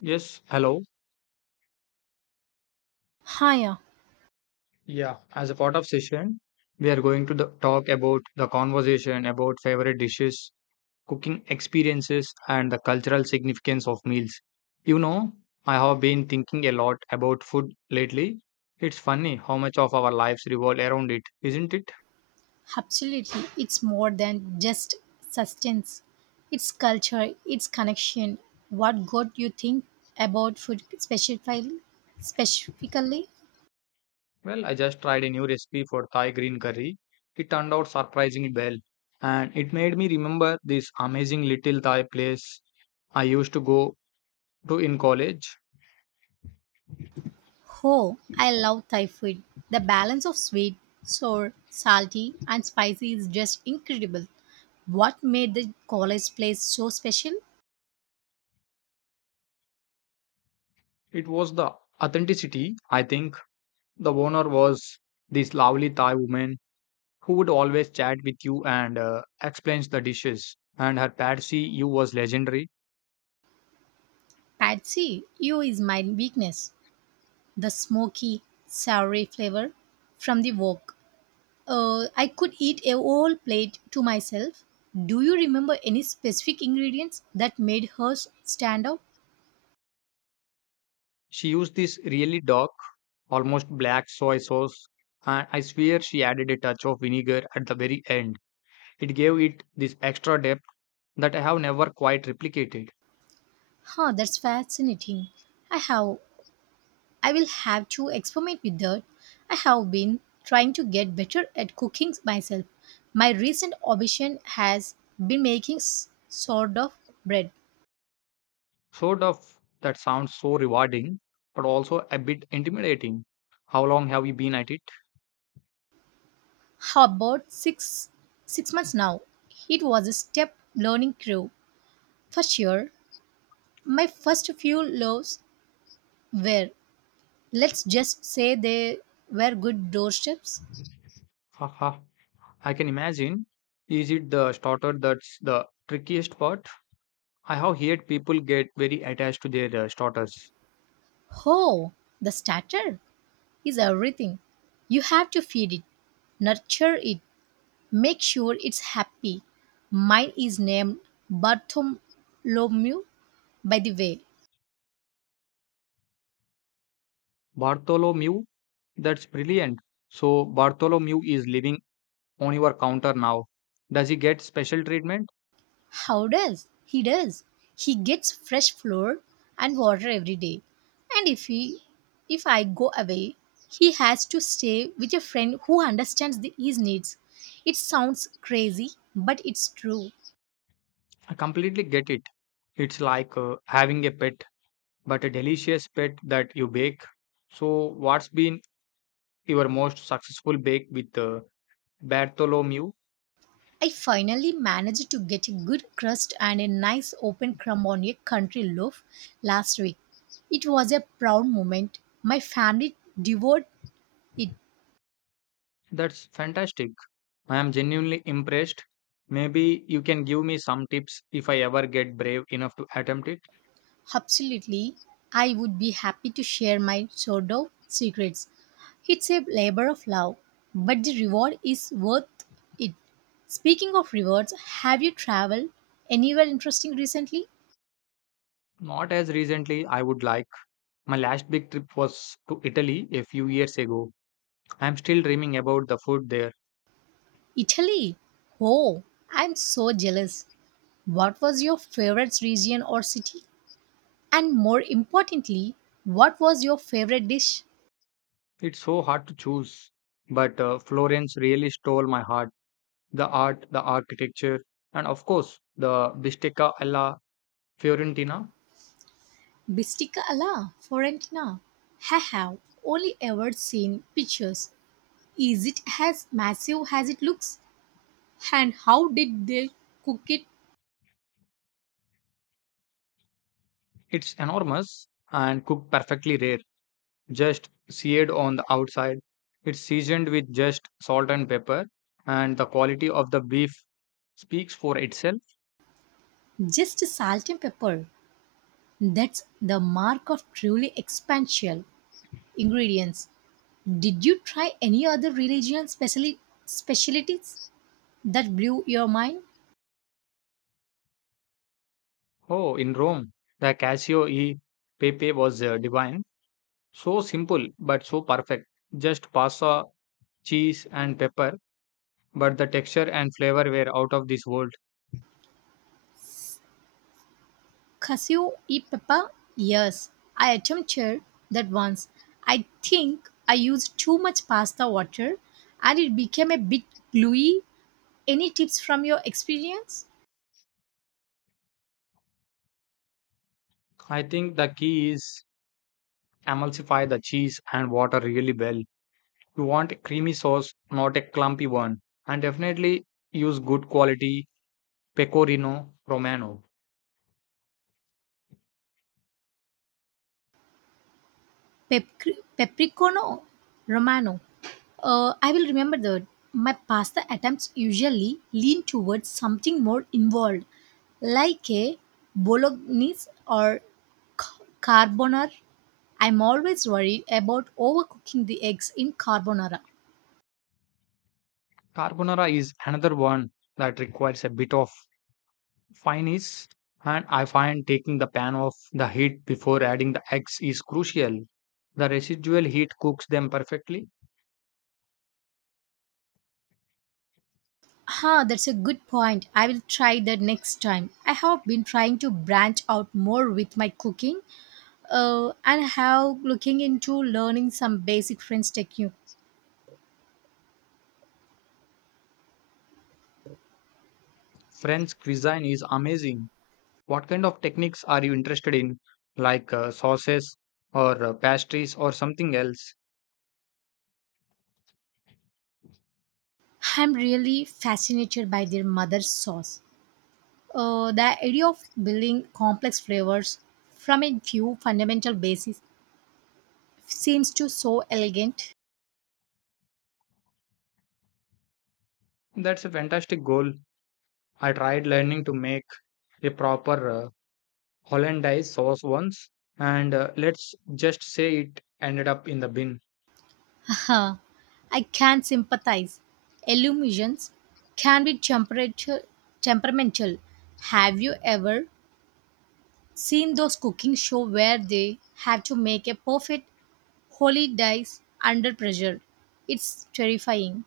Yes, hello. Yeah, Yeah, as a part of session, we are going to the talk about the conversation about favorite dishes, cooking experiences, and the cultural significance of meals. You know, I have been thinking a lot about food lately. It's funny how much of our lives revolve around it, isn't it? absolutely. It's more than just sustenance. It's culture, it's connection. What got you think about food specifically? Specifically, Well, I just tried a new recipe for Thai green curry. It turned out surprisingly well, and it made me remember this amazing little Thai place I used to go to in college. oh, I love Thai food. The balance of sweet, sour, salty, and spicy is just incredible. What made the college place so special? It was the authenticity. I think the owner was this lovely Thai woman who would always chat with you and explains the dishes. And her pad see ew was legendary. Patsy, you is my weakness. The smoky, soury flavor from the wok. I could eat a whole plate to myself. Do you remember any specific ingredients that made hers stand out? She used this really dark, almost black soy sauce, and I swear she added a touch of vinegar at the very end. It gave it this extra depth that I have never quite replicated. That's fascinating. I have I will have to experiment with that. I have been trying to get better at cooking myself. My recent obsession has been making sort of bread. Sort of that sounds so rewarding, but also a bit intimidating. How long have you been at it? How about six months now? It was a step learning curve for sure. My first few loaves were Let's just say they were good doorsteps. Haha. I can imagine. Is it the starter that's the trickiest part? I have heard people get very attached to their starters. Oh, the starter is everything. You have to feed it, nurture it, make sure it's happy. Mine is named Bartholomew, by the way. Bartholomew, that's brilliant. So Bartholomew is living on your counter now. Does he get special treatment? How does? He does. He gets fresh flour and water every day. And if I go away, he has to stay with a friend who understands his needs. It sounds crazy, but it's true. I completely get it. It's like having a pet, but a delicious pet that you bake. So what's been your most successful bake with Bartholomew? I finally managed to get a good crust and a nice open crumb on a country loaf last week. It was a proud moment. My family devoured it. That's fantastic. I am genuinely impressed. Maybe you can give me some tips if I ever get brave enough to attempt it. Absolutely, I would be happy to share my sourdough secrets. It's a labor of love, but the reward is worth it. Speaking of rewards, have you traveled anywhere interesting recently? Not as recently I would like. My last big trip was to Italy a few years ago. I am still dreaming about the food there. Italy. Oh, I'm so jealous. What was your favorite region or city? And more importantly, what was your favorite dish? It's so hard to choose. But Florence really stole my heart. The art, the architecture, and of course, the bistecca alla Fiorentina. Bistica alla Fiorentina. I have only ever seen pictures. Is it as massive as it looks? And how did they cook it? It's enormous and cooked perfectly rare, just seared on the outside. It's seasoned with just salt and pepper, and the quality of the beef speaks for itself. Just salt and pepper. That's the mark of truly expansion. Ingredients. Did you try any other regional specialties that blew your mind? Oh, in Rome, the Casio e Pepe was divine. So simple, but so perfect. Just pasta, cheese, and pepper, but the texture and flavor were out of this world. Cashew e pepper? Yes, I attempted that once. I think I used too much pasta water and it became a bit gluey. Any tips from your experience? I think the key is emulsify the cheese and water really well. You want a creamy sauce, not a clumpy one, and definitely use good quality Pecorino Romano. Peppercorno Romano. I will remember that. My pasta attempts usually lean towards something more involved, like a bolognese or carbonara. I'm always worried about overcooking the eggs in carbonara. Carbonara is another one that requires a bit of finesse, and I find taking the pan off the heat before adding the eggs is crucial. The residual heat cooks them perfectly. That's a good point. I will try that next time. I have been trying to branch out more with my cooking, and have looking into learning some basic French technique. French cuisine is amazing. What kind of techniques are you interested in, like sauces or pastries or something else? I'm really fascinated by their mother sauce. The idea of building complex flavors from a few fundamental bases seems to so elegant. That's a fantastic goal. I tried learning to make a proper hollandaise sauce once, and let's just say it ended up in the bin. Haha, I can sympathize. Illusions can be temperature temperamental. Have you ever seen those cooking shows where they have to make a perfect holy dice under pressure? It's terrifying.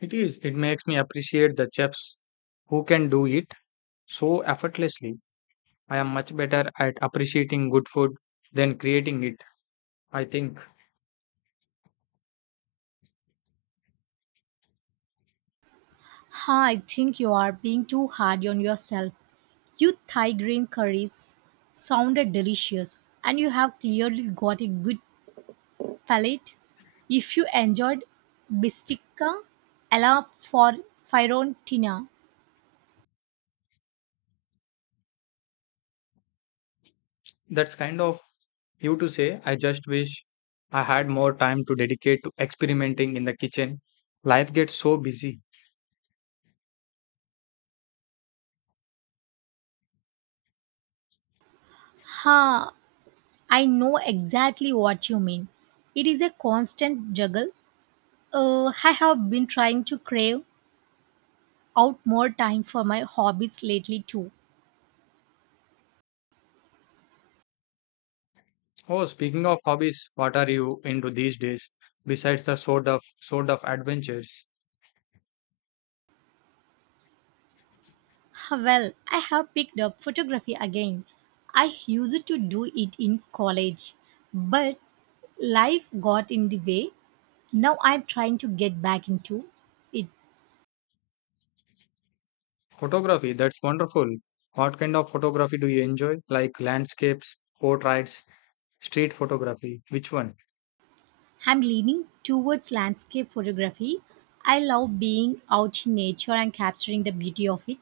It is. It makes me appreciate the chefs who can do it so effortlessly. I am much better at appreciating good food than creating it. I think Ha, I think you are being too hard on yourself. Your Thai green curries sounded delicious, and you have clearly got a good palate. If you enjoyed Bistica alla for Fiorentina, that's kind of you to say. I just wish I had more time to dedicate to experimenting in the kitchen. Life gets so busy. ha, I know exactly what you mean. It is a constant juggle. I have been trying to crave out more time for my hobbies lately too. Oh, speaking of hobbies, what are you into these days besides the sort of adventures? Well, I have picked up photography again. I used to do it in college, but life got in the way. Now I'm trying to get back into it. Photography, that's wonderful. What kind of photography do you enjoy? Like landscapes, portraits, street photography? Which one? I'm leaning towards landscape photography. I love being out in nature and capturing the beauty of it.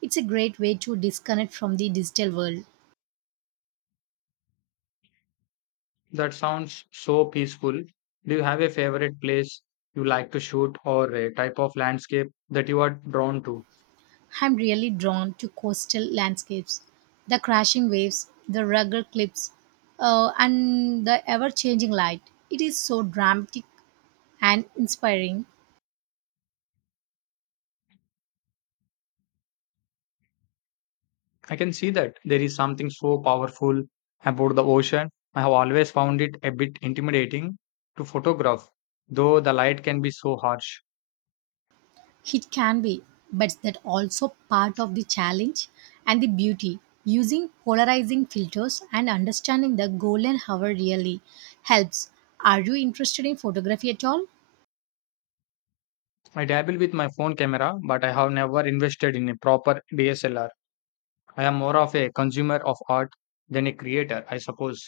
It's a great way to disconnect from the digital world. That sounds so peaceful. Do you have a favorite place you like to shoot or a type of landscape that you are drawn to? I'm really drawn to coastal landscapes, the crashing waves, the rugged cliffs, and the ever changing light. It is so dramatic and inspiring. I can see that there is something so powerful about the ocean. I have always found it a bit intimidating to photograph, though the light can be so harsh. It can be, but that also part of the challenge and the beauty. Using polarizing filters and understanding the golden hour really helps. Are you interested in photography at all? I dabble with my phone camera, but I have never invested in a proper DSLR. I am more of a consumer of art than a creator, I suppose.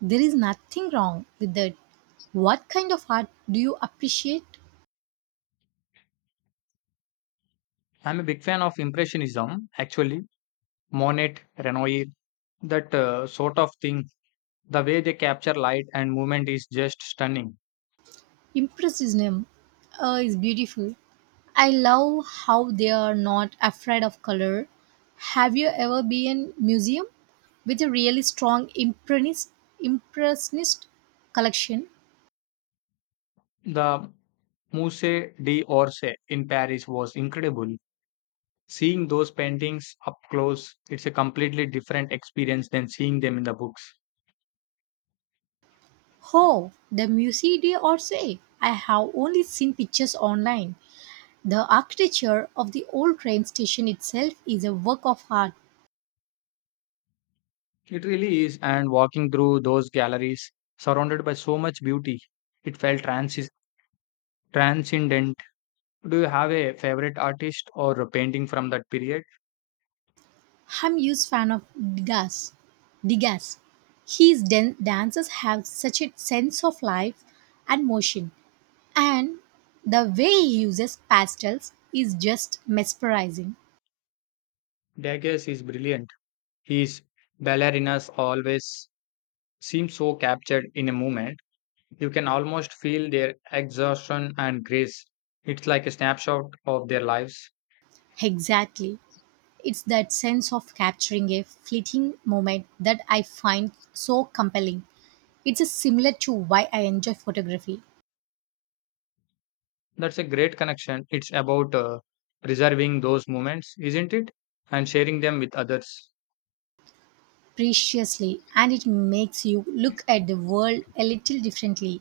There is nothing wrong with that. What kind of art do you appreciate? I'm a big fan of Impressionism, actually, Monet, Renoir, that sort of thing. The way they capture light and movement is just stunning. Impressionism is beautiful. I love how they are not afraid of color. Have you ever been in a museum with a really strong impressionist collection? The Musée d'Orsay in Paris was incredible. Seeing those paintings up close, it's a completely different experience than seeing them in the books. Oh, the Musée d'Orsay. I have only seen pictures online. The architecture of the old train station itself is a work of art. It really is, and walking through those galleries, surrounded by so much beauty, it felt transcendent. Do you have a favorite artist or a painting from that period? I'm huge fan of Degas. Degas. His dances have such a sense of life and motion, and the way he uses pastels is just mesmerizing. Degas is brilliant. His ballerinas always seem so captured in a moment. You can almost feel their exhaustion and grace. It's like a snapshot of their lives. Exactly. It's that sense of capturing a fleeting moment that I find so compelling. It's a similar to why I enjoy photography. That's a great connection. It's about preserving those moments, isn't it? And sharing them with others. Preciously and it makes you look at the world a little differently,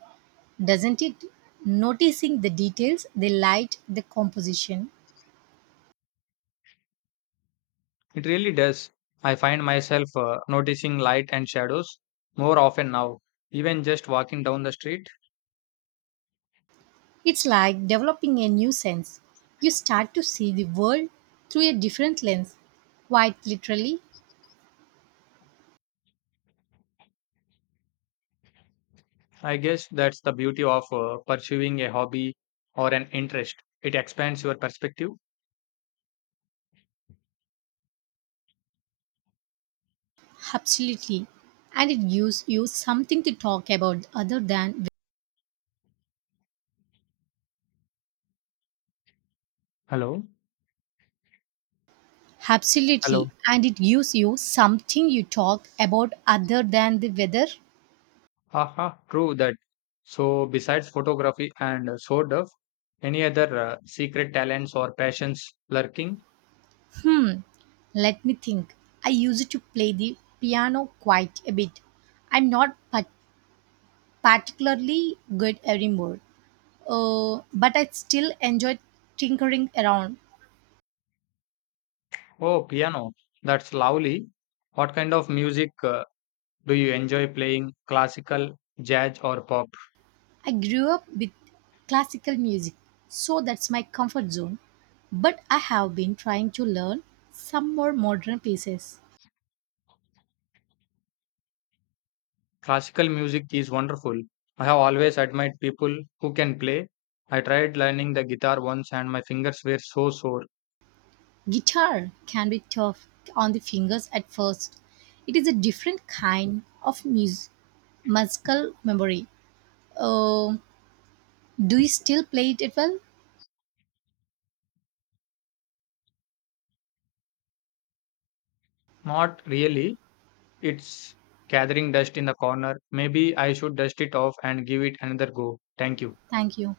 doesn't it? Noticing the details, the light, the composition. It really does. I find myself noticing light and shadows more often now, even just walking down the street. It's like developing a new sense. You start to see the world through a different lens, quite literally, I guess that's the beauty of pursuing a hobby or an interest. It expands your perspective. absolutely, and it gives you something to talk about other than Hello? absolutely, Hello? and it gives you something you talk about other than the weather. Aha, true that. So, besides photography and sword of, any other secret talents or passions lurking? Hmm, Let me think. I used to play the piano quite a bit. I'm not particularly good anymore, but I still enjoy tinkering around. Oh, piano. That's lovely. What kind of music do you enjoy playing? Classical, jazz, or pop? I grew up with classical music, so that's my comfort zone. But I have been trying to learn some more modern pieces. Classical music is wonderful. I have always admired people who can play. I tried learning the guitar once and my fingers were so sore. Guitar can be tough on the fingers at first. It is a different kind of musical memory. Uh, do you still play it well? Not really. It's gathering dust in the corner. Maybe I should dust it off and give it another go. Thank you. Thank you.